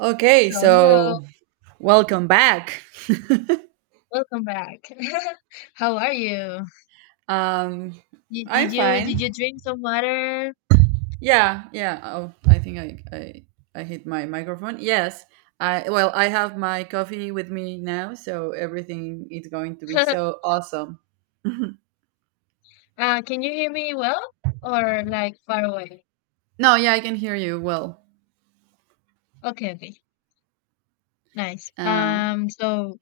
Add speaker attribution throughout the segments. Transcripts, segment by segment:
Speaker 1: Okay,
Speaker 2: So hello,
Speaker 1: so welcome back.
Speaker 2: welcome back. How are you?
Speaker 1: um,
Speaker 2: Y-
Speaker 1: I'm
Speaker 2: Did you did you
Speaker 1: fine.
Speaker 2: drink some water?
Speaker 1: Yeah, yeah. Oh, I hit my microphone. Yes. I well, I have my coffee with me now, so everything is going to be so awesome.
Speaker 2: Can you hear me well or like far away?
Speaker 1: No, yeah, I can hear you well.
Speaker 2: Okay, okay, nice.
Speaker 1: Uh,
Speaker 2: So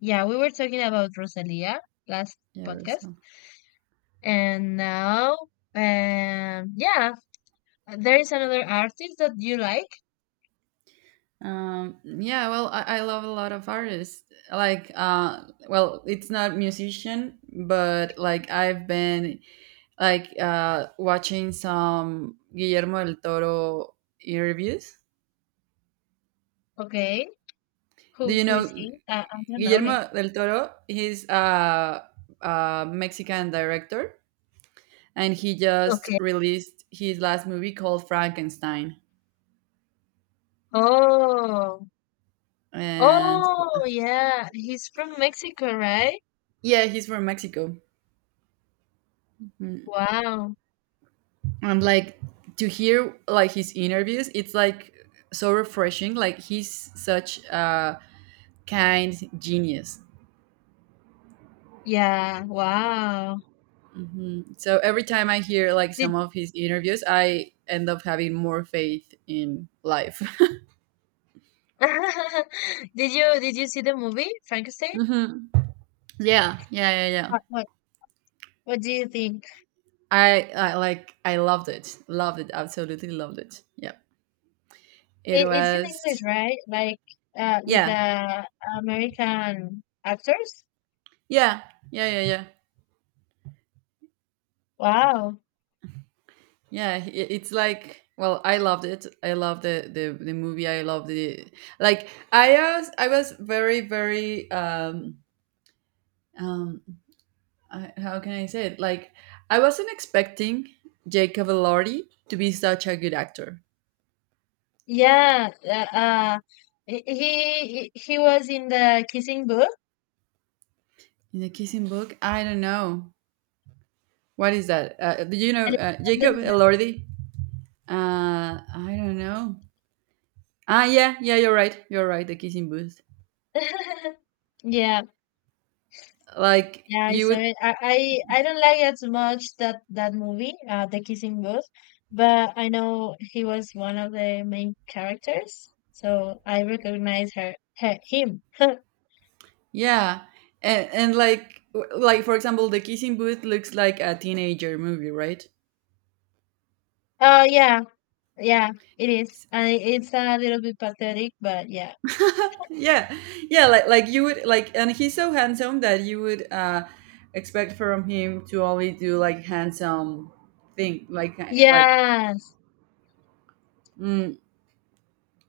Speaker 2: yeah, we were talking about Rosalia last
Speaker 1: yeah,
Speaker 2: podcast,
Speaker 1: so.
Speaker 2: and now yeah, there is another artist that you like.
Speaker 1: Yeah, well, I love a lot of artists. Like, uh, well, it's not musician, but like I've been watching some Guillermo del Toro interviews.
Speaker 2: Okay,
Speaker 1: Do
Speaker 2: who
Speaker 1: you
Speaker 2: who is
Speaker 1: know
Speaker 2: he? I don't know him.
Speaker 1: Guillermo del Toro? He's a Mexican director, and he just
Speaker 2: Okay.
Speaker 1: released his last movie called Frankenstein.
Speaker 2: Oh,
Speaker 1: And
Speaker 2: oh yeah, he's from Mexico, right?
Speaker 1: yeah, he's from Mexico. Mm.
Speaker 2: Wow.
Speaker 1: And like to hear like his interviews, it's like so refreshing. Like he's such a kind genius.
Speaker 2: Yeah, wow.
Speaker 1: Mhm. So every time I hear like some
Speaker 2: Did
Speaker 1: of his interviews, I end up having more faith in life.
Speaker 2: Did you see the movie Frankenstein?
Speaker 1: hmm Yeah, yeah, yeah, yeah.
Speaker 2: What what, what do you think?
Speaker 1: I like I loved it, absolutely loved it. Yeah, it
Speaker 2: It's in English,
Speaker 1: was.
Speaker 2: right? Like with
Speaker 1: Yeah,
Speaker 2: the American actors?
Speaker 1: yeah, yeah, yeah, yeah,
Speaker 2: Wow.
Speaker 1: yeah. It's like well, I loved it. I loved the movie. I loved the like. I was very very um I, how can I say it? Like, I wasn't expecting Jacob Elordi to be such a good actor.
Speaker 2: Yeah, uh he was in the Kissing Booth
Speaker 1: In the Kissing Book, I don't know. What is that? Do you know
Speaker 2: and
Speaker 1: Jacob Elordi? I don't know. Ah, yeah, yeah, you're right. You're right. The Kissing Booth.
Speaker 2: Yeah.
Speaker 1: Like,
Speaker 2: Yeah, I
Speaker 1: you
Speaker 2: saw
Speaker 1: would,
Speaker 2: it. I don't like as much that movie, The Kissing Booth, but I know he was one of the main characters, so I recognize her, her him.
Speaker 1: yeah. And like, w- like for example, the Kissing Booth looks like a teenager movie, right?
Speaker 2: Oh yeah, yeah, it is. It's a little bit pathetic, but yeah.
Speaker 1: yeah yeah like you would like and he's so handsome that you would expect from him to only do like handsome thing like ki- like
Speaker 2: Yes.
Speaker 1: mm,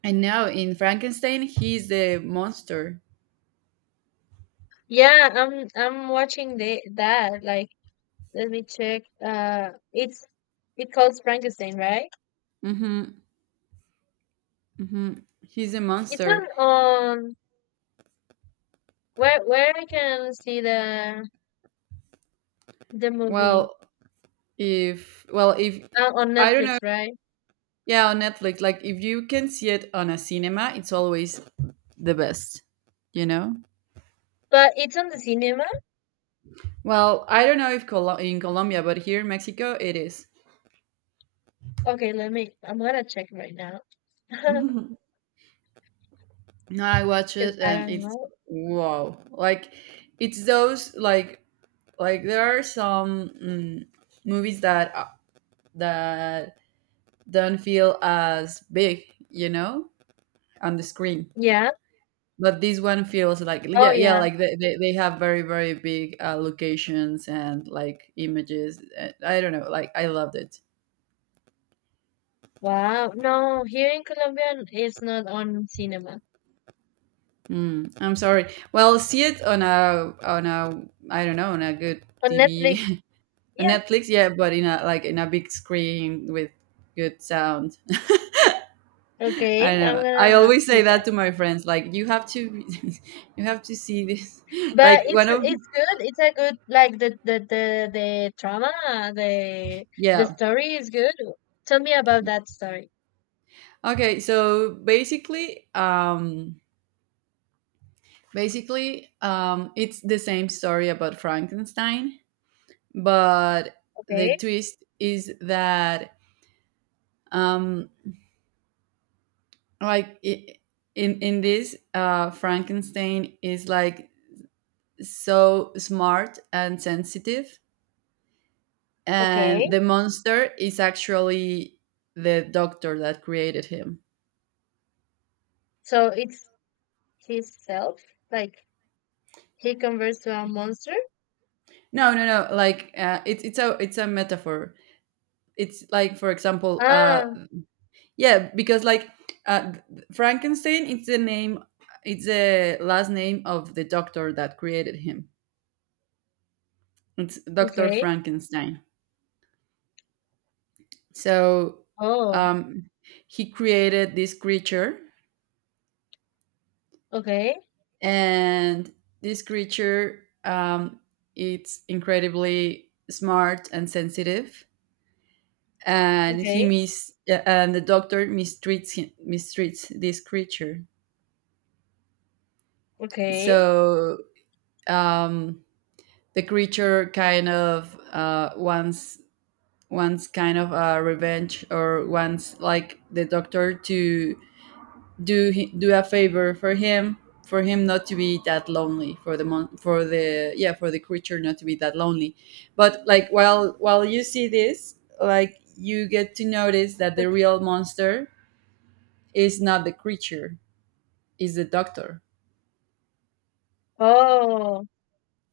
Speaker 1: and now in Frankenstein he's the monster.
Speaker 2: Yeah, I'm watching the that. Like, let me check. It calls Frankenstein, right?
Speaker 1: Mm-hmm, mm-hmm. He's a
Speaker 2: It's
Speaker 1: monster.
Speaker 2: on, where I can see the movie,
Speaker 1: Well if well if
Speaker 2: on
Speaker 1: I don't know,
Speaker 2: Netflix, right?
Speaker 1: yeah, on Netflix, like if you can see it on a cinema, it's always the best, you know.
Speaker 2: But it's on the cinema.
Speaker 1: Well, I don't know if Col- in Colombia, but here in Mexico it is.
Speaker 2: Okay, let me. I'm gonna check right now.
Speaker 1: No, I watch
Speaker 2: 'Cause
Speaker 1: it
Speaker 2: I
Speaker 1: and
Speaker 2: don't
Speaker 1: it's
Speaker 2: know.
Speaker 1: wow. Like it's those like there are some movies that that don't feel as big, you know, on the screen.
Speaker 2: Yeah.
Speaker 1: But this one feels like
Speaker 2: Oh
Speaker 1: yeah, yeah,
Speaker 2: yeah.
Speaker 1: like they, they have very very big locations and like images. I don't know, like I loved it.
Speaker 2: Wow. No, here in Colombia it's not on cinema.
Speaker 1: Mm, I'm sorry. Well, see it on a I don't know on a good
Speaker 2: On Netflix.
Speaker 1: TV On
Speaker 2: Yeah.
Speaker 1: Netflix, yeah, but in a like in a big screen with good sound. I
Speaker 2: Okay.
Speaker 1: don't
Speaker 2: I'm
Speaker 1: know. I
Speaker 2: gonna
Speaker 1: always
Speaker 2: do
Speaker 1: say that
Speaker 2: that.
Speaker 1: to my friends. Like you have to, you have to see this.
Speaker 2: But
Speaker 1: Like
Speaker 2: it's
Speaker 1: one of
Speaker 2: it's good. It's a good, like, the drama, the the
Speaker 1: yeah.
Speaker 2: story is good. Tell me about that story.
Speaker 1: Okay, so basically, it's the same story about Frankenstein, but the
Speaker 2: Okay.
Speaker 1: twist is that um, like I in this, Frankenstein is like so smart and sensitive and
Speaker 2: Okay.
Speaker 1: the monster is actually the doctor that created him.
Speaker 2: So it's his self, like. He converts to a monster?
Speaker 1: No, no, no. Like it's a it's a metaphor. It's like for example,
Speaker 2: Ah,
Speaker 1: yeah, because like uh, Frankenstein, it's the name, it's the last name of the doctor that created him. It's Doctor
Speaker 2: okay.
Speaker 1: Frankenstein. So
Speaker 2: Oh,
Speaker 1: um, he created this creature
Speaker 2: okay.
Speaker 1: and this creature, it's incredibly smart and sensitive and he
Speaker 2: Okay.
Speaker 1: mis yeah, and the doctor mistreats him, mistreats this creature
Speaker 2: Okay.
Speaker 1: so um, the creature kind of wants kind of a revenge or wants like the doctor to do he, do a favor for him, for him not to be that lonely for the mon- for the yeah for the creature not to be that lonely, but like while you see this like you get to notice that the real monster is not the creature, is the doctor.
Speaker 2: Oh,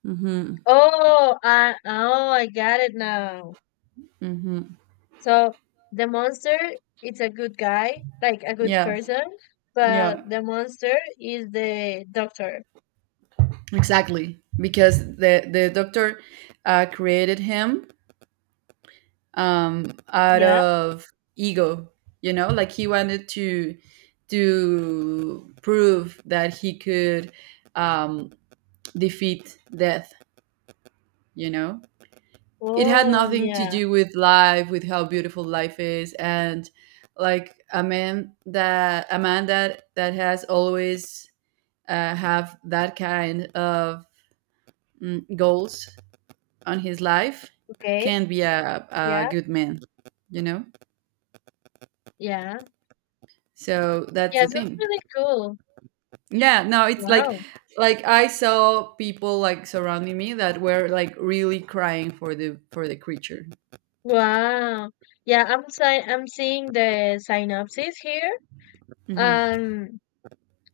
Speaker 1: Mm-hmm.
Speaker 2: oh, I got it now.
Speaker 1: Mm-hmm.
Speaker 2: So the monster is a good guy, like a good
Speaker 1: Yeah,
Speaker 2: person, but
Speaker 1: yeah,
Speaker 2: the monster is the doctor.
Speaker 1: exactly, because the doctor created him out
Speaker 2: Yeah.
Speaker 1: of ego. You know, like he wanted to prove that he could um, defeat death. You know, it had
Speaker 2: Oh,
Speaker 1: nothing to
Speaker 2: yeah.
Speaker 1: do with life, with how beautiful life is, and like a man that that has always have that kind of goals on his life
Speaker 2: Okay.
Speaker 1: can be a
Speaker 2: Yeah.
Speaker 1: good man, you know,
Speaker 2: Yeah.
Speaker 1: so that's
Speaker 2: Yeah,
Speaker 1: the
Speaker 2: sounds
Speaker 1: thing.
Speaker 2: really cool.
Speaker 1: Yeah, no, it's
Speaker 2: Wow.
Speaker 1: like I saw people like surrounding me that were like really crying for the creature.
Speaker 2: Wow. Yeah, I'm seeing the synopsis here.
Speaker 1: Hmm
Speaker 2: Um,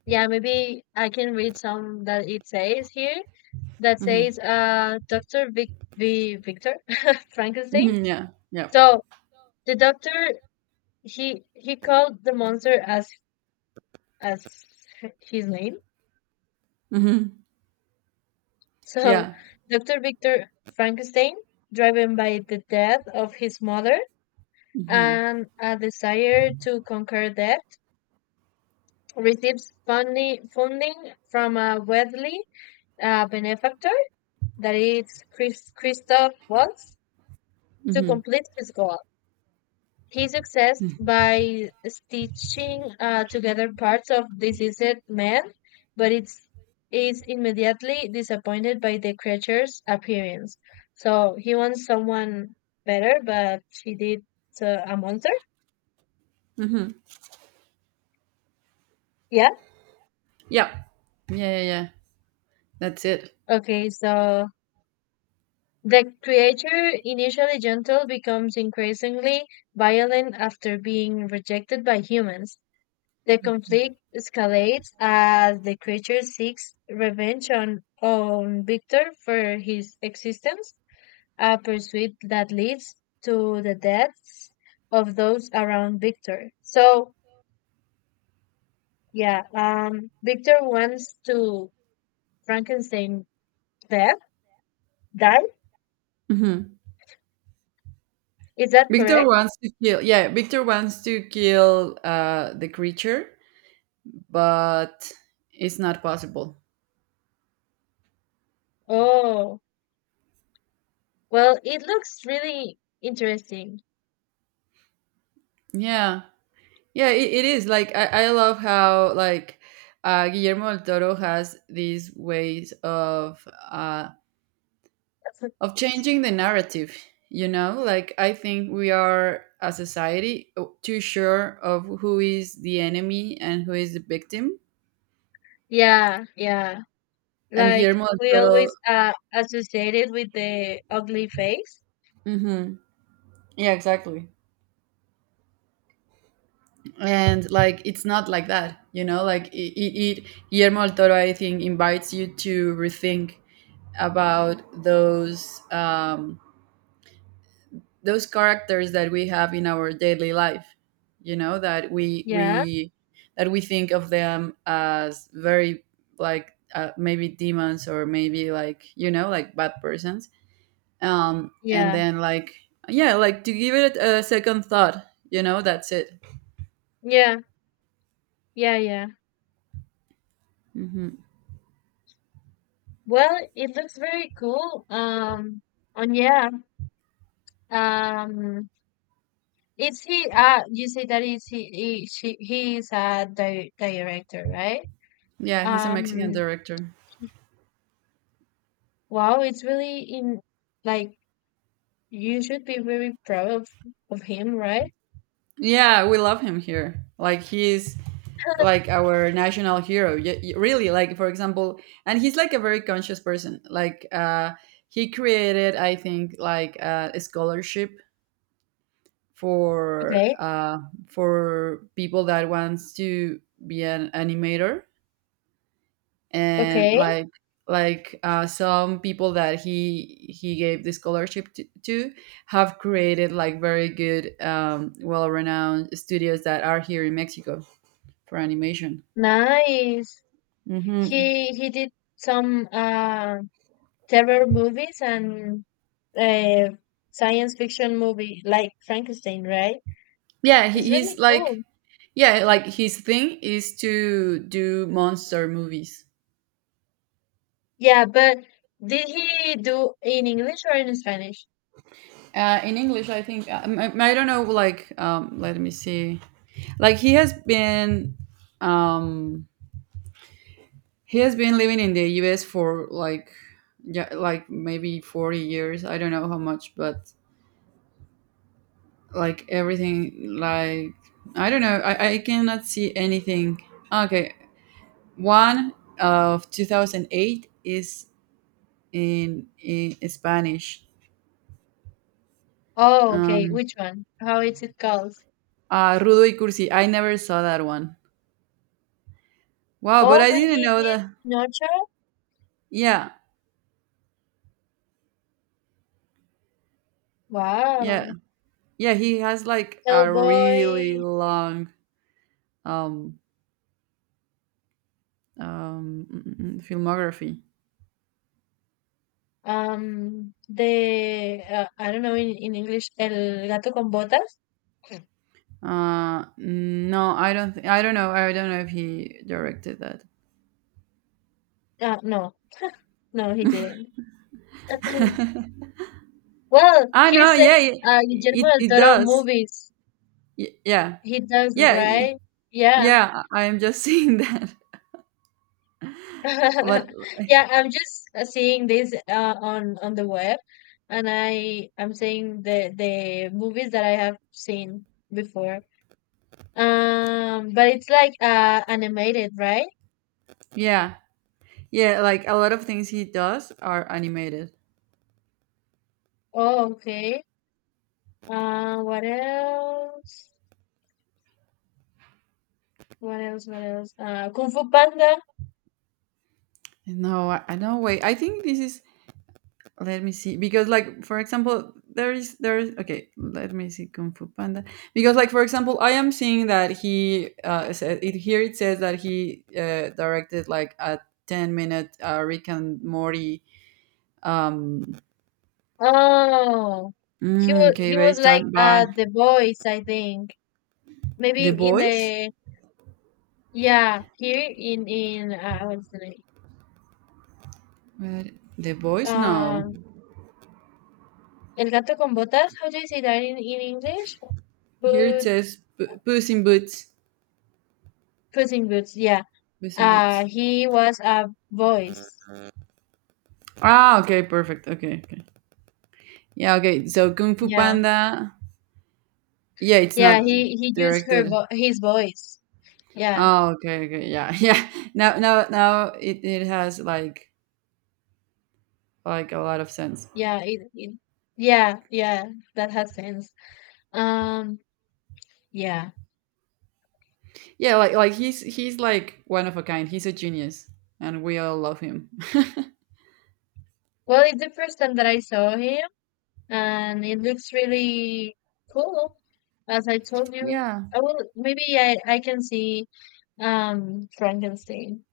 Speaker 2: Yeah, maybe I can read some that it says here, that
Speaker 1: hmm
Speaker 2: says Dr. Victor Frankenstein.
Speaker 1: hmm yeah,
Speaker 2: So the doctor he called the monster as as his name.
Speaker 1: hmm
Speaker 2: So
Speaker 1: yeah,
Speaker 2: Dr. Victor Frankenstein, driven by the death of his mother
Speaker 1: hmm
Speaker 2: and a desire to conquer death, receives funding from a wealthy benefactor that is Christoph Waltz to
Speaker 1: hmm
Speaker 2: complete his goal. He succeeds by stitching together parts of deceased men, but is immediately disappointed by the creature's appearance. So he wants someone better, but he did a monster.
Speaker 1: hmm
Speaker 2: Yeah.
Speaker 1: yeah, yeah, yeah, yeah. That's it.
Speaker 2: Okay, so the creature, initially gentle, becomes increasingly violent after being rejected by humans. The conflict escalates as the creature seeks revenge on Victor for his existence, a pursuit that leads to the deaths of those around Victor. So, yeah, Victor wants to Frankenstein death, die.
Speaker 1: Hmm
Speaker 2: Is that
Speaker 1: Victor
Speaker 2: correct?
Speaker 1: wants to kill. Yeah, Victor wants to kill the creature, but it's not possible.
Speaker 2: Oh, well, it looks really interesting.
Speaker 1: Yeah, yeah, it is. Like I love how like Guillermo del Toro has these ways of changing the narrative. You know, like I think we are a society too sure of who is the enemy and who is the victim.
Speaker 2: Yeah, yeah.
Speaker 1: And
Speaker 2: Like
Speaker 1: Guillermo del
Speaker 2: we
Speaker 1: Toro,
Speaker 2: always associate it with the ugly face.
Speaker 1: hmm yeah, exactly. And like it's not like that. You know, like it, it Guillermo del Toro, I think, invites you to rethink about those. Those characters that we have in our daily life, you know,
Speaker 2: Yeah,
Speaker 1: that we think of them as very like maybe demons or maybe like you know like bad persons um and
Speaker 2: yeah,
Speaker 1: then like yeah like to give it a second thought, you know, that's it.
Speaker 2: yeah, yeah, yeah.
Speaker 1: Hmm
Speaker 2: Well, it looks very cool. And yeah, um, is he? You say that is he? He she, he is a di director, right?
Speaker 1: Yeah, he's a Mexican
Speaker 2: Um,
Speaker 1: director.
Speaker 2: wow, it's really in, like, you should be very proud of him, right?
Speaker 1: Yeah, we love him here. Like he's like our national hero. Y- y- Really, like for example, and he's like a very conscious person. Like he created, I think, like a scholarship for
Speaker 2: Okay,
Speaker 1: uh, for people that wants to be an animator, and
Speaker 2: okay,
Speaker 1: like some people that he gave the scholarship to have created like very good well-renowned studios that are here in Mexico for animation.
Speaker 2: nice.
Speaker 1: Hmm
Speaker 2: He did some terror movies and uh, science fiction movie like Frankenstein, right?
Speaker 1: Yeah,
Speaker 2: It's
Speaker 1: he's
Speaker 2: really
Speaker 1: like
Speaker 2: cool.
Speaker 1: yeah, like his thing is to do monster movies.
Speaker 2: Yeah, but did he do in English or in Spanish?
Speaker 1: In English, I think I don't know. Like, let me see. Like um, he has been living in the U.S. for like, yeah, like maybe 40 years. I don't know how much, but like everything, like I don't know. I cannot see anything. Okay, one of 2008 is in Spanish.
Speaker 2: Oh, okay.
Speaker 1: Um,
Speaker 2: Which one? How is it called?
Speaker 1: Rudo y Cursi. I never saw that one. Wow, but
Speaker 2: Oh,
Speaker 1: I
Speaker 2: but
Speaker 1: didn't
Speaker 2: he
Speaker 1: know
Speaker 2: did
Speaker 1: that.
Speaker 2: Nacho.
Speaker 1: Yeah, yeah,
Speaker 2: Wow.
Speaker 1: yeah. He has like a really
Speaker 2: Hellboy.
Speaker 1: long um, filmography.
Speaker 2: The I don't know in English. El gato con botas.
Speaker 1: No, I don't. Th- I don't know. I don't know if he directed that.
Speaker 2: No, no, he didn't. Well,
Speaker 1: I
Speaker 2: he
Speaker 1: know.
Speaker 2: says
Speaker 1: Yeah, it it,
Speaker 2: Guillermo del
Speaker 1: it
Speaker 2: Toro
Speaker 1: does.
Speaker 2: movies.
Speaker 1: Y- yeah,
Speaker 2: He does it,
Speaker 1: yeah, y-
Speaker 2: right? Yeah.
Speaker 1: yeah. I am just seeing that, but
Speaker 2: Yeah, I'm just seeing this on the web, and I'm seeing the movies that I have seen before. But it's like animated, right?
Speaker 1: yeah. Yeah, like a lot of things he does are animated.
Speaker 2: Oh, okay. What else? What else? What else? Kung Fu Panda.
Speaker 1: No, I- no way. I think this is. Let me see, because like for example, there is okay. Let me see Kung Fu Panda, because like for example, I am seeing that he said it here. It says that he directed like a 10 minute Rick and Morty. Um,
Speaker 2: Oh,
Speaker 1: okay,
Speaker 2: he was,
Speaker 1: based
Speaker 2: like,
Speaker 1: on by
Speaker 2: the voice, I think. Maybe
Speaker 1: The
Speaker 2: in
Speaker 1: Boys.
Speaker 2: the— Yeah, here in, what's the name?
Speaker 1: Where, the Boys? No,
Speaker 2: Um, El gato con botas. How do you say that in English?
Speaker 1: here it
Speaker 2: Boot,
Speaker 1: says P- Puss in Boots.
Speaker 2: Puss in Boots. Yeah.
Speaker 1: Puss in Boots.
Speaker 2: He was a voice.
Speaker 1: Ah, okay, perfect. Okay, okay. Yeah, okay. So Kung Fu
Speaker 2: Yeah,
Speaker 1: Panda. Yeah, it's
Speaker 2: yeah.
Speaker 1: not
Speaker 2: He used her
Speaker 1: directed.
Speaker 2: vo his voice. Yeah,
Speaker 1: Oh, okay, okay. Yeah, yeah. Now, now, now it has like a lot of sense.
Speaker 2: yeah. Yeah, yeah. That has sense. Um, yeah.
Speaker 1: Yeah, like he's like one of a kind. He's a genius, and we all love him.
Speaker 2: Well, it's the first time that I saw him, and it looks really cool. As I told you,
Speaker 1: yeah,
Speaker 2: I will, maybe I can see Frankenstein,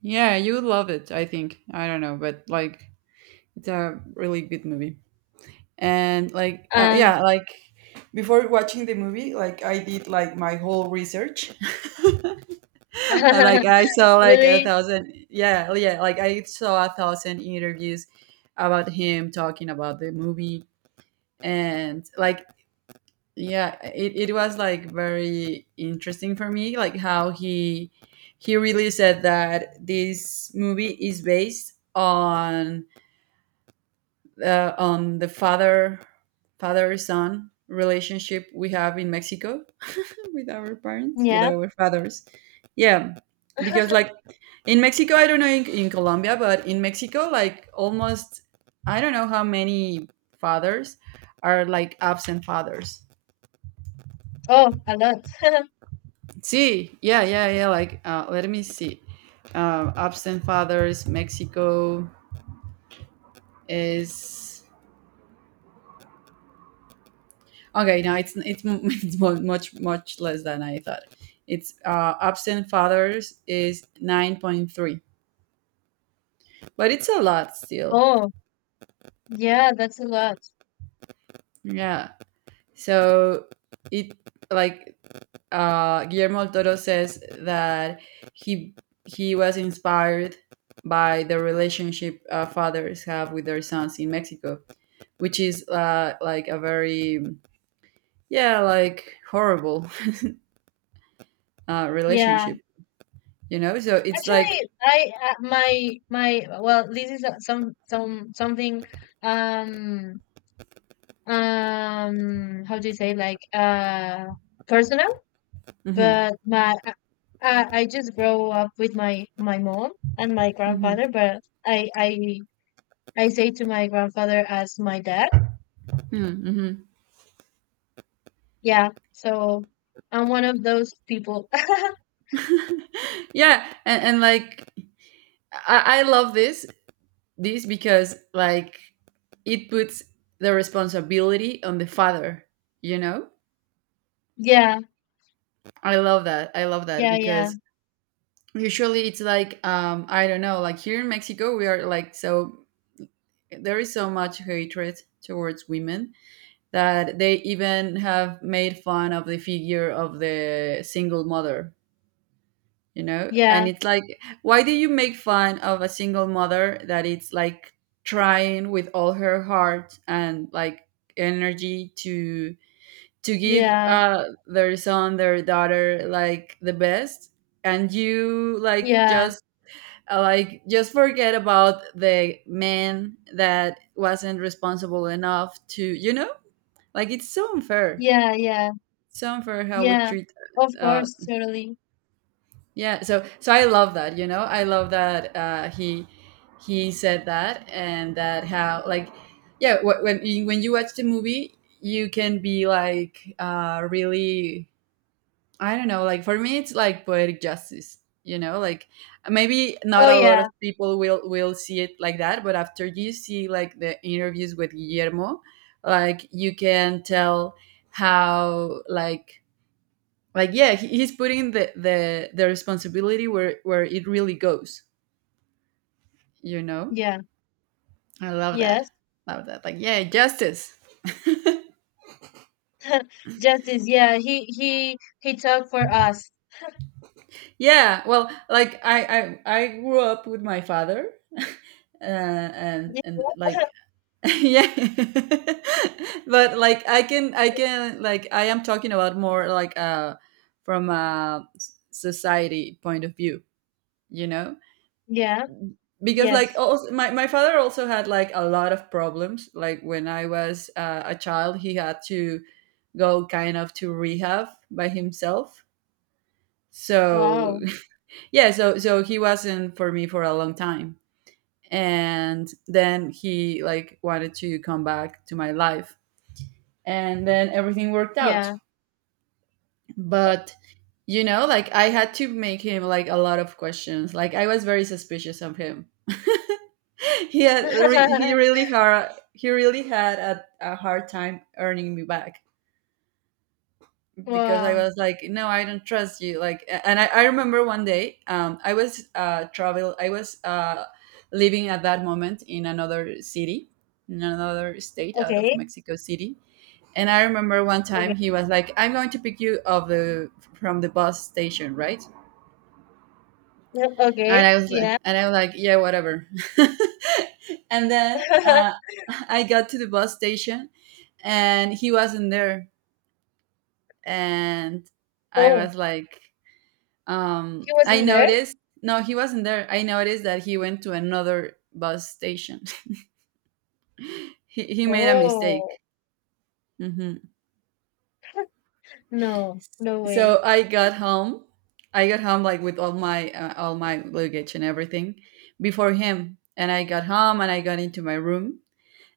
Speaker 1: yeah. You would love it. I think. I don't know, but like it's a really good movie. And like,
Speaker 2: and
Speaker 1: yeah, like before watching the movie, like I did like my whole research. I, like I saw like a
Speaker 2: really
Speaker 1: thousand yeah yeah like I saw a thousand interviews about him talking about the movie and like yeah it was like very interesting for me like how he really said that this movie is based on the father son relationship we have in Mexico with our parents, with
Speaker 2: yeah
Speaker 1: our fathers. Yeah, because like in Mexico, I don't know in Colombia, but in Mexico, like almost I don't know how many fathers are like absent fathers.
Speaker 2: oh a lot
Speaker 1: See, yeah, yeah, yeah. Like, let me see. Absent fathers, Mexico is Okay, no, it's it's mu- much much less than I thought. It's absent fathers is 9.3, but it's a lot still.
Speaker 2: oh yeah that's a lot
Speaker 1: Yeah. So it like Guillermo del Toro says that he he was inspired by the relationship fathers have with their sons in Mexico, which is like a very yeah like horrible
Speaker 2: yeah
Speaker 1: relationship. You know, so it's like.
Speaker 2: actually, I my my well, this is something, um how do you say, like, personal?
Speaker 1: Mhm.
Speaker 2: But my I just grow up with my mom and my grandfather, but I I I say to my grandfather as my dad.
Speaker 1: Mm,
Speaker 2: Yeah. So I'm one of those people.
Speaker 1: mm-hmm. yeah, and like I love this this because like it puts the responsibility on the father. You know,
Speaker 2: Yeah,
Speaker 1: I love that. I love that
Speaker 2: yeah, yeah,
Speaker 1: because usually it's like I don't know. Like here in Mexico, we are like so there is so much hatred towards women that they even have made fun of the figure of the single mother, you know, and
Speaker 2: yeah,
Speaker 1: it's like why do you make fun of a single mother that it's like trying with all her heart and like energy to to give
Speaker 2: yeah,
Speaker 1: uh their son, their daughter, like the best. And you
Speaker 2: yeah,
Speaker 1: like just forget about the man that wasn't responsible enough to, you know, like it's so unfair,
Speaker 2: yeah, yeah,
Speaker 1: so unfair how we
Speaker 2: yeah.
Speaker 1: treat
Speaker 2: Of
Speaker 1: uh
Speaker 2: course, totally.
Speaker 1: Yeah, so I love that, you know, I love that, he said that and that how like yeah when you watch the movie you can be like really, I don't know, like for me it's like poetic justice, you know, like maybe not
Speaker 2: Oh
Speaker 1: a lot
Speaker 2: yeah,
Speaker 1: of people will see it like that, but after you see like the interviews with Guillermo, like you can tell how like yeah he, he's putting the, the responsibility where it really goes, you know.
Speaker 2: yeah,
Speaker 1: I love that.
Speaker 2: yes.
Speaker 1: Love that, like yeah, justice.
Speaker 2: Justice, yeah, he talked for us.
Speaker 1: Yeah, well, like I grew up with my father, and like yeah, but like I can I can like I am talking about more like from a society point of view, you know,
Speaker 2: Yeah,
Speaker 1: because like
Speaker 2: yes.
Speaker 1: also, my father also had like a lot of problems like when I was a child. He had to go kind of to rehab by himself, so
Speaker 2: Wow.
Speaker 1: yeah, so he wasn't for me for a long time, and then he like wanted to come back to my life, and then everything worked out.
Speaker 2: Yeah.
Speaker 1: But you know like I had to make him like a lot of questions, like I was very suspicious of him. He really hard he really had a hard time earning me back, because I
Speaker 2: Wow.
Speaker 1: was like, no, I don't trust you. Like, and I remember one day, I was I was living at that moment in another city, in another state out of
Speaker 2: Okay,
Speaker 1: Mexico City, and I remember one
Speaker 2: okay,
Speaker 1: time he was like, I'm going to pick you of the from the bus station, right?
Speaker 2: no,
Speaker 1: And
Speaker 2: okay,
Speaker 1: I was
Speaker 2: yeah.
Speaker 1: and I was like, yeah, whatever. and then I got to the bus station, and he wasn't there, and I
Speaker 2: Oh,
Speaker 1: was like,
Speaker 2: he
Speaker 1: I
Speaker 2: wasn't there?
Speaker 1: noticed. No, he wasn't there. I noticed that he went to another bus station. He made a mistake.
Speaker 2: Oh,
Speaker 1: Hmm.
Speaker 2: no, no way.
Speaker 1: So I got home. I got home like with all my luggage and everything before him, and I got home and I got into my room.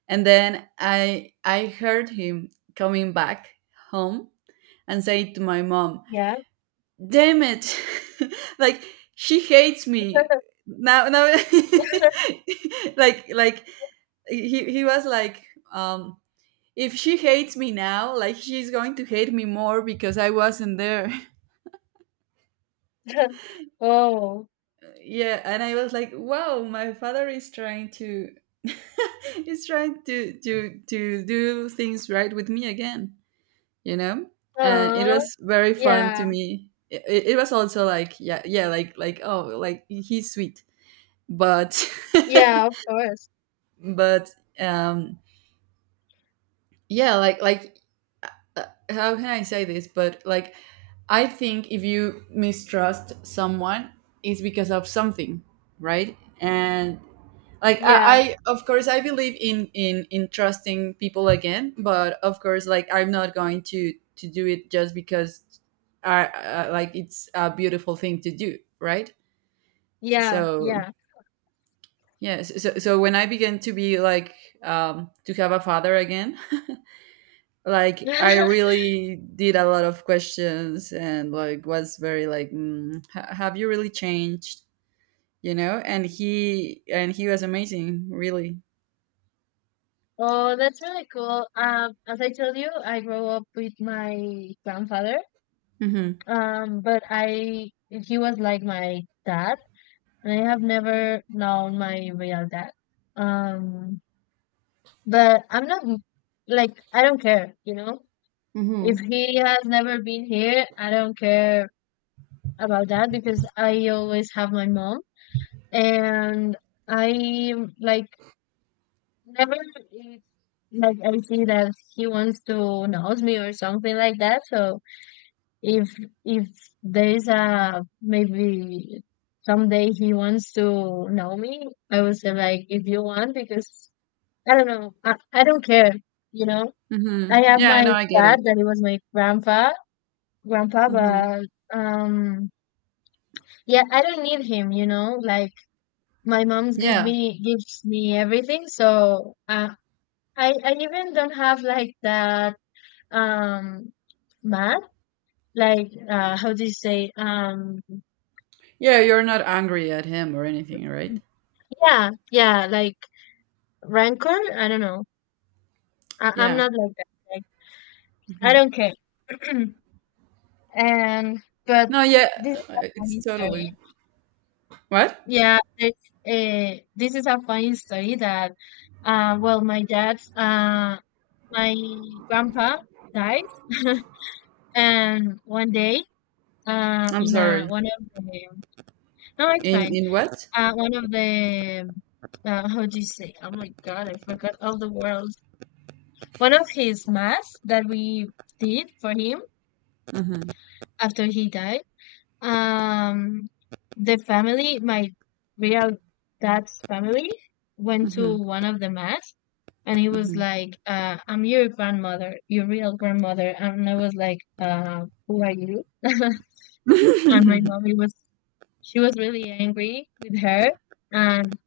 Speaker 1: And then I heard him coming back home and saying to my mom,
Speaker 2: Yeah.
Speaker 1: "Damn it! like she hates me now." Now, like he was like, um, "If she hates me now, like she's going to hate me more because I wasn't there."
Speaker 2: Oh,
Speaker 1: yeah, and I was like, "Wow, my father is trying to." is trying to to do things right with me again, you know. And it
Speaker 2: uh,
Speaker 1: was very fun to
Speaker 2: yeah,
Speaker 1: me. It was also like yeah yeah like oh like he's sweet, but
Speaker 2: yeah, of course.
Speaker 1: but um yeah like uh, how can I say this, but like I think if you mistrust someone it's because of something, right? And like
Speaker 2: Yeah,
Speaker 1: I of course I believe in in trusting people again, but of course like I'm not going to do it just because I like it's a beautiful thing to do, right?
Speaker 2: yeah,
Speaker 1: So
Speaker 2: yeah.
Speaker 1: yes, so, so when I began to be like to have a father again, like I really did a lot of questions and like was very like have you really changed, you know. And he and he was amazing, really.
Speaker 2: Oh, that's really cool. As I told you, I grew up with my grandfather.
Speaker 1: Hmm.
Speaker 2: But I he was like my dad, and I have never known my real dad. Um, But I'm not like, I don't care, you know. If
Speaker 1: Mhm.
Speaker 2: he has never been here, I don't care about that, because I always have my mom, and I like never it's like I see that he wants to know me or something like that. So if if there's a, maybe someday he wants to know me, I would say, like, if you want, because I don't know, I don't care, you know. I
Speaker 1: Mhm.
Speaker 2: have
Speaker 1: Yeah,
Speaker 2: my
Speaker 1: no, I get it.
Speaker 2: dad that it was my grandpa,
Speaker 1: Mhm.
Speaker 2: but um, yeah, I don't need him, you know. Like, my mom's
Speaker 1: Yeah.
Speaker 2: gives me everything, so I even don't have, like, that um math, like, how do you say,
Speaker 1: Yeah, you're not angry at him or anything, right?
Speaker 2: yeah like, rancor. I don't know. I'm
Speaker 1: Yeah.
Speaker 2: not like that. Like, I
Speaker 1: Mhm.
Speaker 2: don't care. and But
Speaker 1: No, yeah,
Speaker 2: this is a
Speaker 1: it's
Speaker 2: funny story.
Speaker 1: totally. What?
Speaker 2: Yeah, this is a funny story that, well, my grandpa died, and one day,
Speaker 1: I'm
Speaker 2: in a
Speaker 1: sorry.
Speaker 2: one of the— no, it's fine.
Speaker 1: In what?
Speaker 2: One of the, how do you say? Oh my God, I forgot all the words. One of his mass that we did for him
Speaker 1: Mhm.
Speaker 2: after he died. Um, the family, my real dad's family, went to
Speaker 1: Mhm.
Speaker 2: one of the mass, and he was
Speaker 1: Mhm.
Speaker 2: like, "I'm your grandmother, your real grandmother," and I was like, "Who are you?" and my mom, it was she was really angry with her, and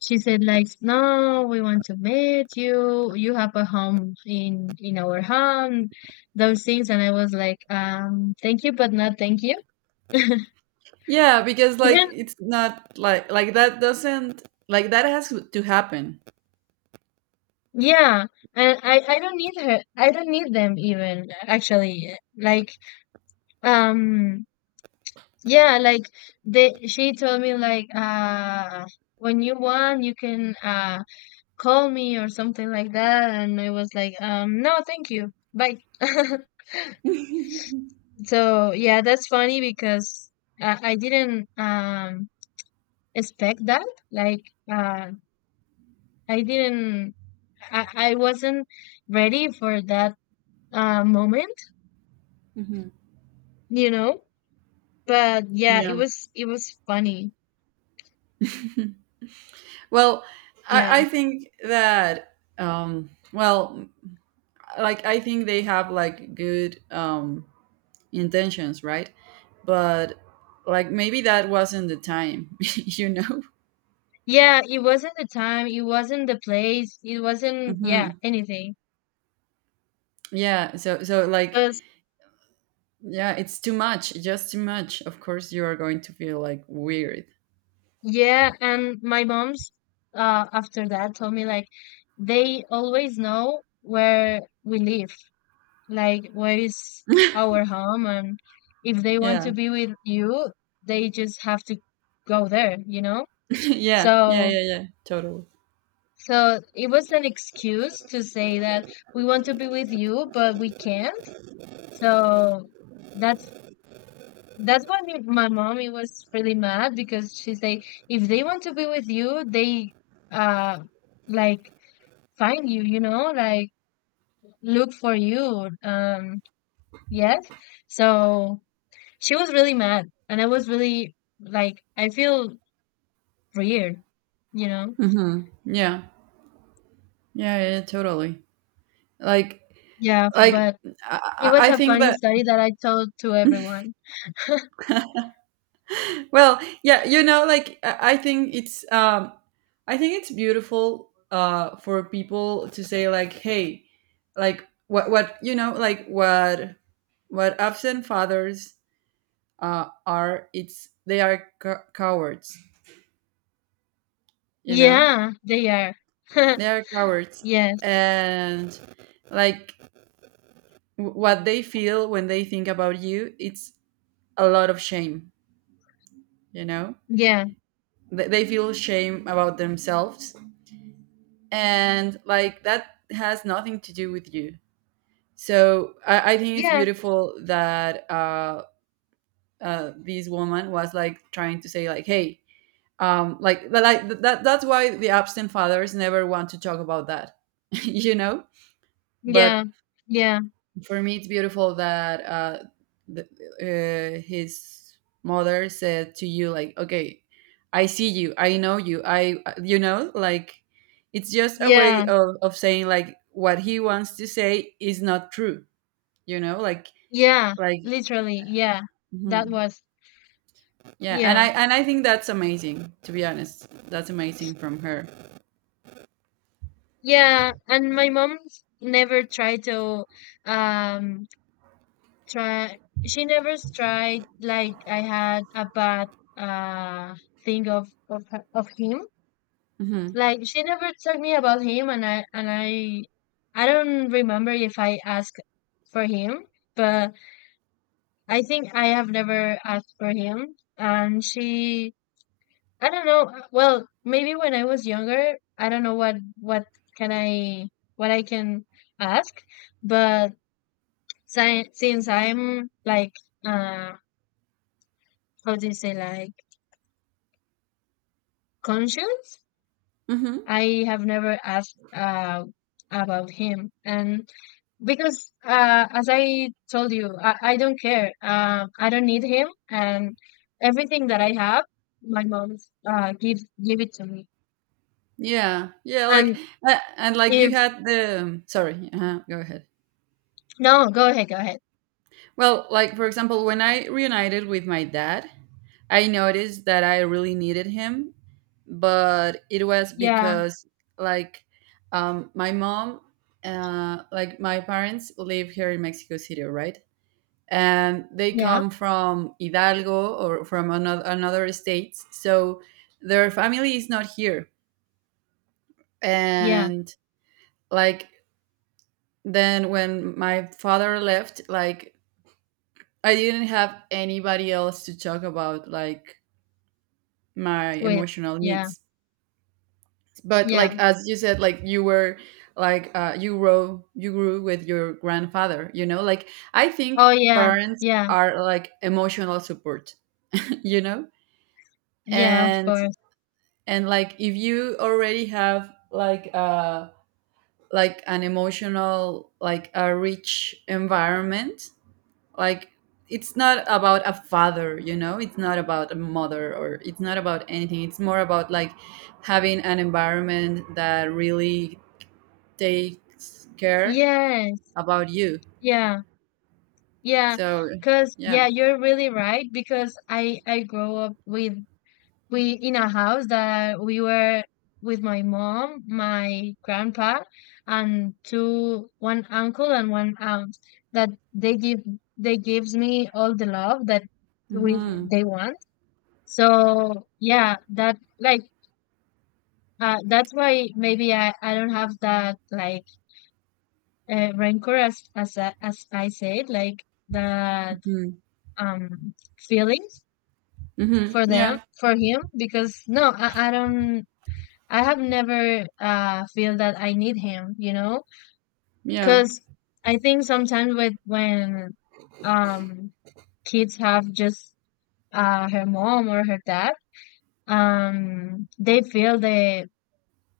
Speaker 2: she said like, "No, we want to meet you. You have a home in our home, those things." And I was like, "Thank you, but not thank you."
Speaker 1: Yeah, because like it's not like like that doesn't like that has to happen.
Speaker 2: Yeah, and I don't need her. I don't need them even, actually. Like, um yeah, like, they she told me, like, when you want you can call me or something like that, and I was like, no, thank you. Bye. So yeah, that's funny, because I didn't expect that. Like, uh I didn't I, I wasn't ready for that moment,
Speaker 1: Mhm.
Speaker 2: you know? But yeah,
Speaker 1: Yeah.
Speaker 2: it was funny.
Speaker 1: Well,
Speaker 2: Yeah.
Speaker 1: I think that well like I think they have like good intentions, right? But like maybe that wasn't the time, you know?
Speaker 2: Yeah, it wasn't the time, it wasn't the place, it wasn't, yeah,
Speaker 1: Hmm.
Speaker 2: anything.
Speaker 1: Yeah, so so like
Speaker 2: Because,
Speaker 1: yeah, it's too much, just too much. Of course you are going to feel like weird.
Speaker 2: yeah, and my mom's, after that, told me like they always know where we live, like where is our home, and if they want
Speaker 1: Yeah.
Speaker 2: to be with you, they just have to go there, you know?
Speaker 1: yeah, yeah,
Speaker 2: So
Speaker 1: yeah, yeah, totally.
Speaker 2: so it was an excuse to say that we want to be with you, but we can't. So that's that's why my mommy was really mad, because she's like, if they want to be with you, they uh like find you, you know, like look for you. Yes. So she was really mad, and I was really like, I feel weird, you know.
Speaker 1: Hmm. Yeah. Yeah, yeah, yeah, totally. Like
Speaker 2: Yeah,
Speaker 1: like
Speaker 2: but it
Speaker 1: I, I
Speaker 2: was
Speaker 1: I
Speaker 2: a
Speaker 1: think
Speaker 2: funny
Speaker 1: that.
Speaker 2: story that I told to everyone.
Speaker 1: Well, yeah, you know, like I think it's I think it's beautiful, for people to say like, hey, like what, you know, like what absent fathers are, it's they are cowards, you know?
Speaker 2: Yeah, they are.
Speaker 1: They are cowards.
Speaker 2: Yes.
Speaker 1: And like what they feel when they think about you, it's a lot of shame, you know?
Speaker 2: Yeah.
Speaker 1: They feel shame about themselves, and like that has nothing to do with you. So I think it's
Speaker 2: Yeah.
Speaker 1: beautiful that this woman was like trying to say like, hey, like that that's why the absent fathers never want to talk about that, you know. But
Speaker 2: Yeah. Yeah.
Speaker 1: for me it's beautiful that, the, his mother said to you like, okay, I see you, I know you, I you know, like it's just a way
Speaker 2: Yeah,
Speaker 1: of saying like what he wants to say is not true, you know,
Speaker 2: yeah,
Speaker 1: like
Speaker 2: literally, yeah. That
Speaker 1: mhm.
Speaker 2: was,
Speaker 1: Yeah, and i
Speaker 2: yeah.
Speaker 1: and i think that's amazing, to be honest. That's amazing from her.
Speaker 2: Yeah, and my mom never tried to um try she never tried, like I had a bad uh thing of her— of him.
Speaker 1: Hmm.
Speaker 2: Like, she never told me about him, and I don't remember if I asked for him, but I think I have never asked for him, and she I don't know. Well, maybe when I was younger, I don't know what can I what I can ask, but si since I'm like uh how do you say like conscious,
Speaker 1: Hmm.
Speaker 2: I have never asked about him and because as I told you, I don't care. I don't need him, and everything that I have, my mom give it to me.
Speaker 1: Yeah, yeah, like
Speaker 2: And
Speaker 1: and like you
Speaker 2: if
Speaker 1: had the sorry go ahead.
Speaker 2: no, go ahead, go ahead.
Speaker 1: Well, like for example, when I reunited with my dad, I noticed that I really needed him, but it was
Speaker 2: Yeah,
Speaker 1: because like my mom, like my parents live here in Mexico City, right? And they
Speaker 2: yeah,
Speaker 1: come from Hidalgo or from another states, so their family is not here.
Speaker 2: yeah,
Speaker 1: And like then when my father left, like I didn't have anybody else to talk about like my
Speaker 2: with,
Speaker 1: emotional
Speaker 2: yeah,
Speaker 1: needs. But
Speaker 2: yeah.
Speaker 1: like as you said, like you were like, you grow you grew with your grandfather, you know. Like I think
Speaker 2: Oh yeah,
Speaker 1: parents
Speaker 2: yeah,
Speaker 1: are like emotional support, you know.
Speaker 2: yeah, of
Speaker 1: and
Speaker 2: course.
Speaker 1: and like if you already have like an emotional like a rich environment, like it's not about a father, you know, it's not about a mother, or it's not about anything. It's more about like having an environment that really takes care
Speaker 2: Yes,
Speaker 1: about you,
Speaker 2: yeah, yeah. Because
Speaker 1: so
Speaker 2: yeah. 'Cause
Speaker 1: yeah.
Speaker 2: yeah, you're really right because I grow up with we in a house that we were with my mom, my grandpa, and two one uncle and one aunt that they gives me all the love that we
Speaker 1: Hmm.
Speaker 2: they want. So yeah, that like uh, that's why maybe I don't have that like rancor as I said like that
Speaker 1: Hmm.
Speaker 2: feelings
Speaker 1: Hmm.
Speaker 2: for them
Speaker 1: Yeah.
Speaker 2: for him because no, I, I don't I have never feel that I need him, you know?
Speaker 1: Yeah,
Speaker 2: Because I think sometimes with when um kids have just her mom or her dad they feel the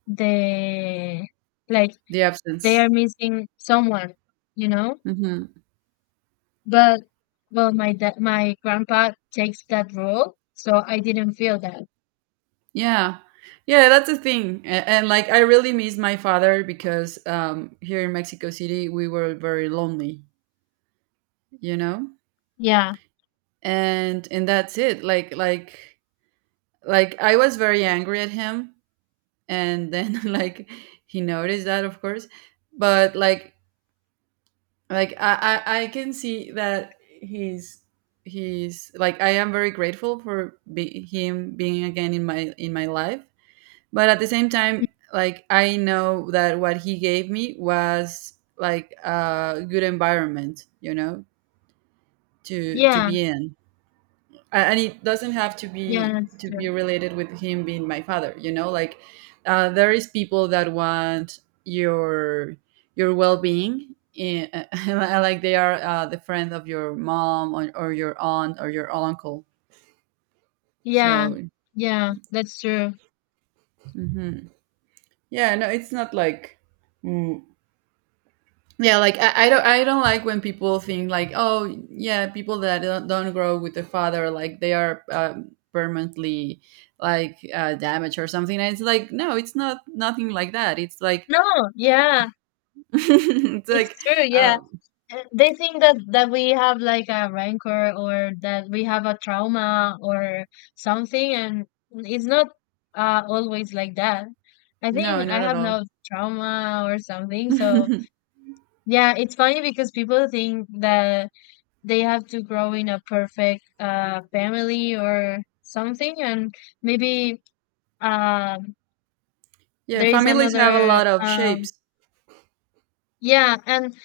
Speaker 2: the like
Speaker 1: the
Speaker 2: they
Speaker 1: absence.
Speaker 2: are missing someone, you know?
Speaker 1: Hmm.
Speaker 2: But well, my grandpa takes that role, so I didn't feel that.
Speaker 1: Yeah, yeah, that's the thing. And like I really miss my father because here in Mexico City we were very lonely, you know.
Speaker 2: Yeah,
Speaker 1: And that's it, like I was very angry at him, and then like he noticed that, of course. But like I can see that he's like, I am very grateful for him being again in my life. But at the same time, like I know that what he gave me was like a good environment, you know, to
Speaker 2: yeah,
Speaker 1: be in. And it doesn't have
Speaker 2: yeah, that's
Speaker 1: to be
Speaker 2: true.
Speaker 1: related with him being my father, you know, like, there is people that want your well-being in, like they are, the friend of your mom, or your aunt or your uncle,
Speaker 2: Yeah,
Speaker 1: so
Speaker 2: yeah, that's true.
Speaker 1: mhm. Yeah, no, it's not like mm, yeah, like I, I don't like when people think like, oh yeah, people that don't grow with their father, like they are, permanently, like, damaged or something. And it's like, no, it's not nothing like that. It's like
Speaker 2: No, yeah,
Speaker 1: it's like
Speaker 2: it's true. Yeah,
Speaker 1: uh,
Speaker 2: uh, they think that we have like a rancor or that we have a trauma or something, and it's not always like that. I
Speaker 1: no,
Speaker 2: think
Speaker 1: not
Speaker 2: I
Speaker 1: at
Speaker 2: have
Speaker 1: all.
Speaker 2: no trauma or something. So yeah, it's funny because people think that they have to grow in a perfect family or something, and maybe um
Speaker 1: yeah,
Speaker 2: there is
Speaker 1: families have a
Speaker 2: another
Speaker 1: lot of shapes.
Speaker 2: yeah, and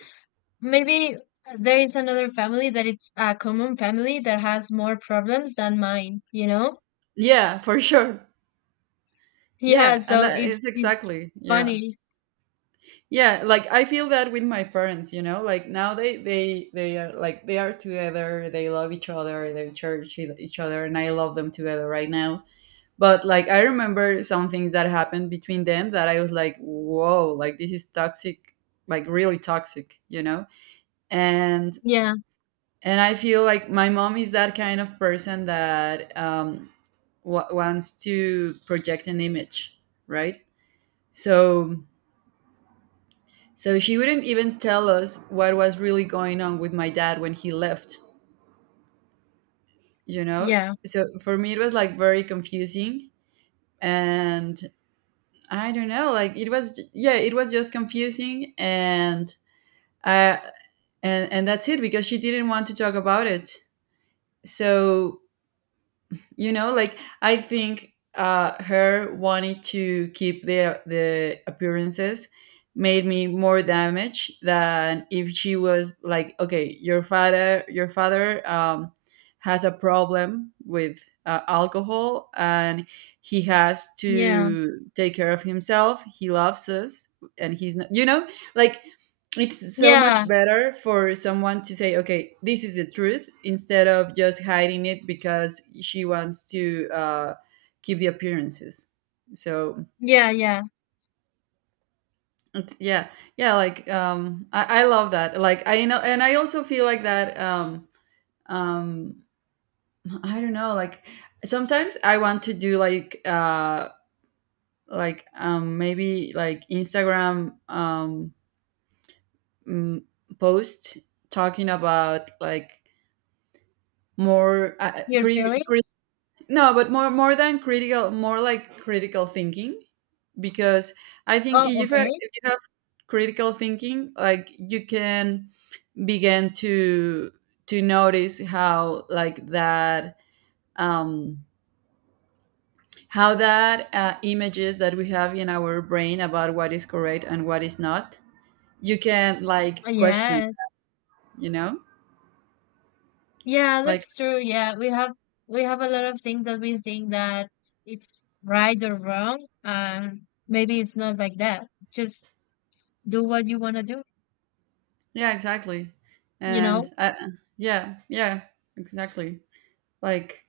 Speaker 2: maybe there is another family that it's a common family that has more problems than mine, you know?
Speaker 1: Yeah, for sure.
Speaker 2: Yeah,
Speaker 1: Yeah, and
Speaker 2: so
Speaker 1: that
Speaker 2: it's
Speaker 1: is
Speaker 2: it's
Speaker 1: exactly yeah.
Speaker 2: funny.
Speaker 1: Yeah, like I feel that with my parents, you know, like now they they are like, they are together, they love each other, they cherish each other, and I love them together right now. But like I remember some things that happened between them that I was like, whoa, like this is toxic, like really toxic, you know. and
Speaker 2: Yeah,
Speaker 1: and I feel like my mom is that kind of person that wants to project an image, right? So so she wouldn't even tell us what was really going on with my dad when he left, you know?
Speaker 2: yeah,
Speaker 1: So for me, it was like very confusing. And I don't know, like it was, yeah, it was just confusing. And, I and that's it because she didn't want to talk about it. So you know like I think her wanting to keep the appearances made me more damaged than if she was like, okay, your father, your father has a problem with, alcohol, and he has
Speaker 2: yeah,
Speaker 1: to take care of himself, he loves us, and he's not, you know, like it's so
Speaker 2: yeah,
Speaker 1: much better for someone to say, okay, this is the truth, instead of just hiding it because she wants to, keep the appearances, so
Speaker 2: yeah, yeah.
Speaker 1: yeah. Yeah, like I love that, like I know, and I also feel like that, um I don't know, like sometimes I want to do like maybe like Instagram mm, post talking about like more,
Speaker 2: Your feelings?
Speaker 1: no, but more more than critical, more like critical thinking, because I think
Speaker 2: Oh, okay.
Speaker 1: if you have critical thinking, like you can begin to notice how like that um how that, images that we have in our brain about what is correct and what is not, you can like question,
Speaker 2: Yes.
Speaker 1: you know,
Speaker 2: Yeah,
Speaker 1: like
Speaker 2: that's true. Yeah, we have a lot of things that we think that it's right or wrong. Maybe it's not like that. Just do what you want to do,
Speaker 1: yeah, exactly.
Speaker 2: you know?
Speaker 1: And yeah yeah, exactly like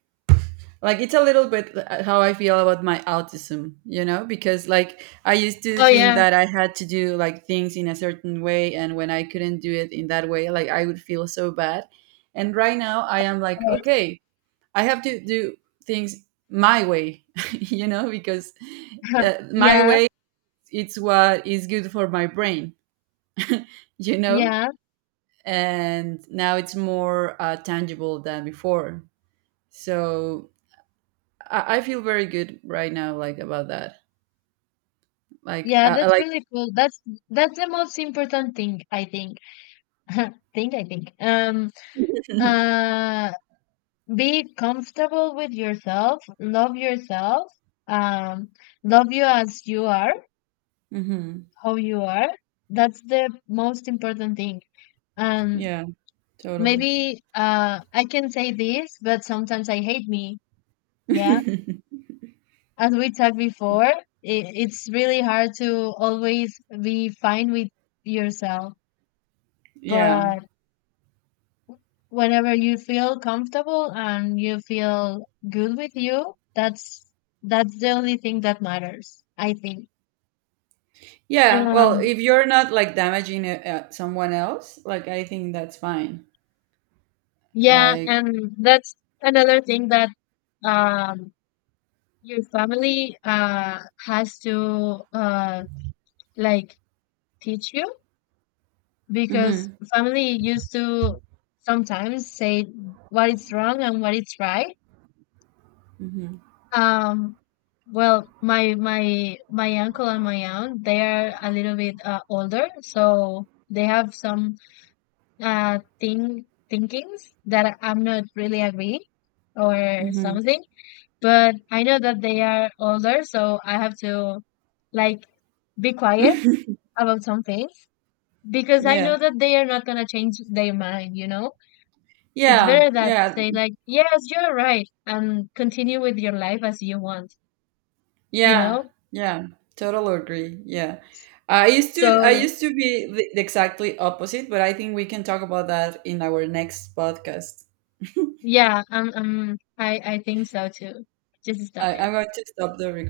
Speaker 1: like it's a little bit, how I feel about my autism, you know, because like I used to
Speaker 2: Oh
Speaker 1: think
Speaker 2: yeah.
Speaker 1: that I had to do like things in a certain way, and when I couldn't do it in that way like I would feel so bad. And right now I am like,
Speaker 2: Yes.
Speaker 1: okay, I have to do things my way, you know, because, my
Speaker 2: Yeah,
Speaker 1: way, it's what is good for my brain, you know.
Speaker 2: yeah.
Speaker 1: And now it's more, tangible than before, so I feel very good right now, like about that. Like,
Speaker 2: Yeah,
Speaker 1: I
Speaker 2: that's
Speaker 1: like.
Speaker 2: really cool. That's the most important thing, I think. Think, I think. Uh, be comfortable with yourself, um, love you as you are,
Speaker 1: hmm.
Speaker 2: how you are. That's the most important thing. And
Speaker 1: Yeah, totally.
Speaker 2: maybe I can say this, but sometimes I hate me, yeah, as we talked before. It's really hard to always be fine with yourself,
Speaker 1: yeah,
Speaker 2: but whenever you feel comfortable and you feel good with you, that's the only thing that matters, I think.
Speaker 1: yeah. Well,
Speaker 2: Um,
Speaker 1: if you're not like damaging, someone else, like I think that's fine.
Speaker 2: yeah,
Speaker 1: Like,
Speaker 2: and that's another thing that um your family has to like teach you, because
Speaker 1: hmm.
Speaker 2: family used to sometimes say what is wrong and what is right.
Speaker 1: Hmm.
Speaker 2: Um, well, my uncle and my aunt, they are a little bit older, so they have some thing thinkings that I'm not really agree or
Speaker 1: Hmm.
Speaker 2: something. But I know that they are older, so I have to like be quiet about some things because I know
Speaker 1: yeah,
Speaker 2: that they are not gonna change their mind, you know? It's
Speaker 1: yeah,
Speaker 2: better that
Speaker 1: yeah,
Speaker 2: say like, yes, you're right, and continue with your life as you want, you
Speaker 1: yeah,
Speaker 2: know?
Speaker 1: yeah. Totally agree. Yeah. I
Speaker 2: So
Speaker 1: used to be the exactly opposite, but I think we can talk about that in our next podcast.
Speaker 2: yeah, I think so too. Just stop
Speaker 1: I, I'm
Speaker 2: it.
Speaker 1: going to stop the recording.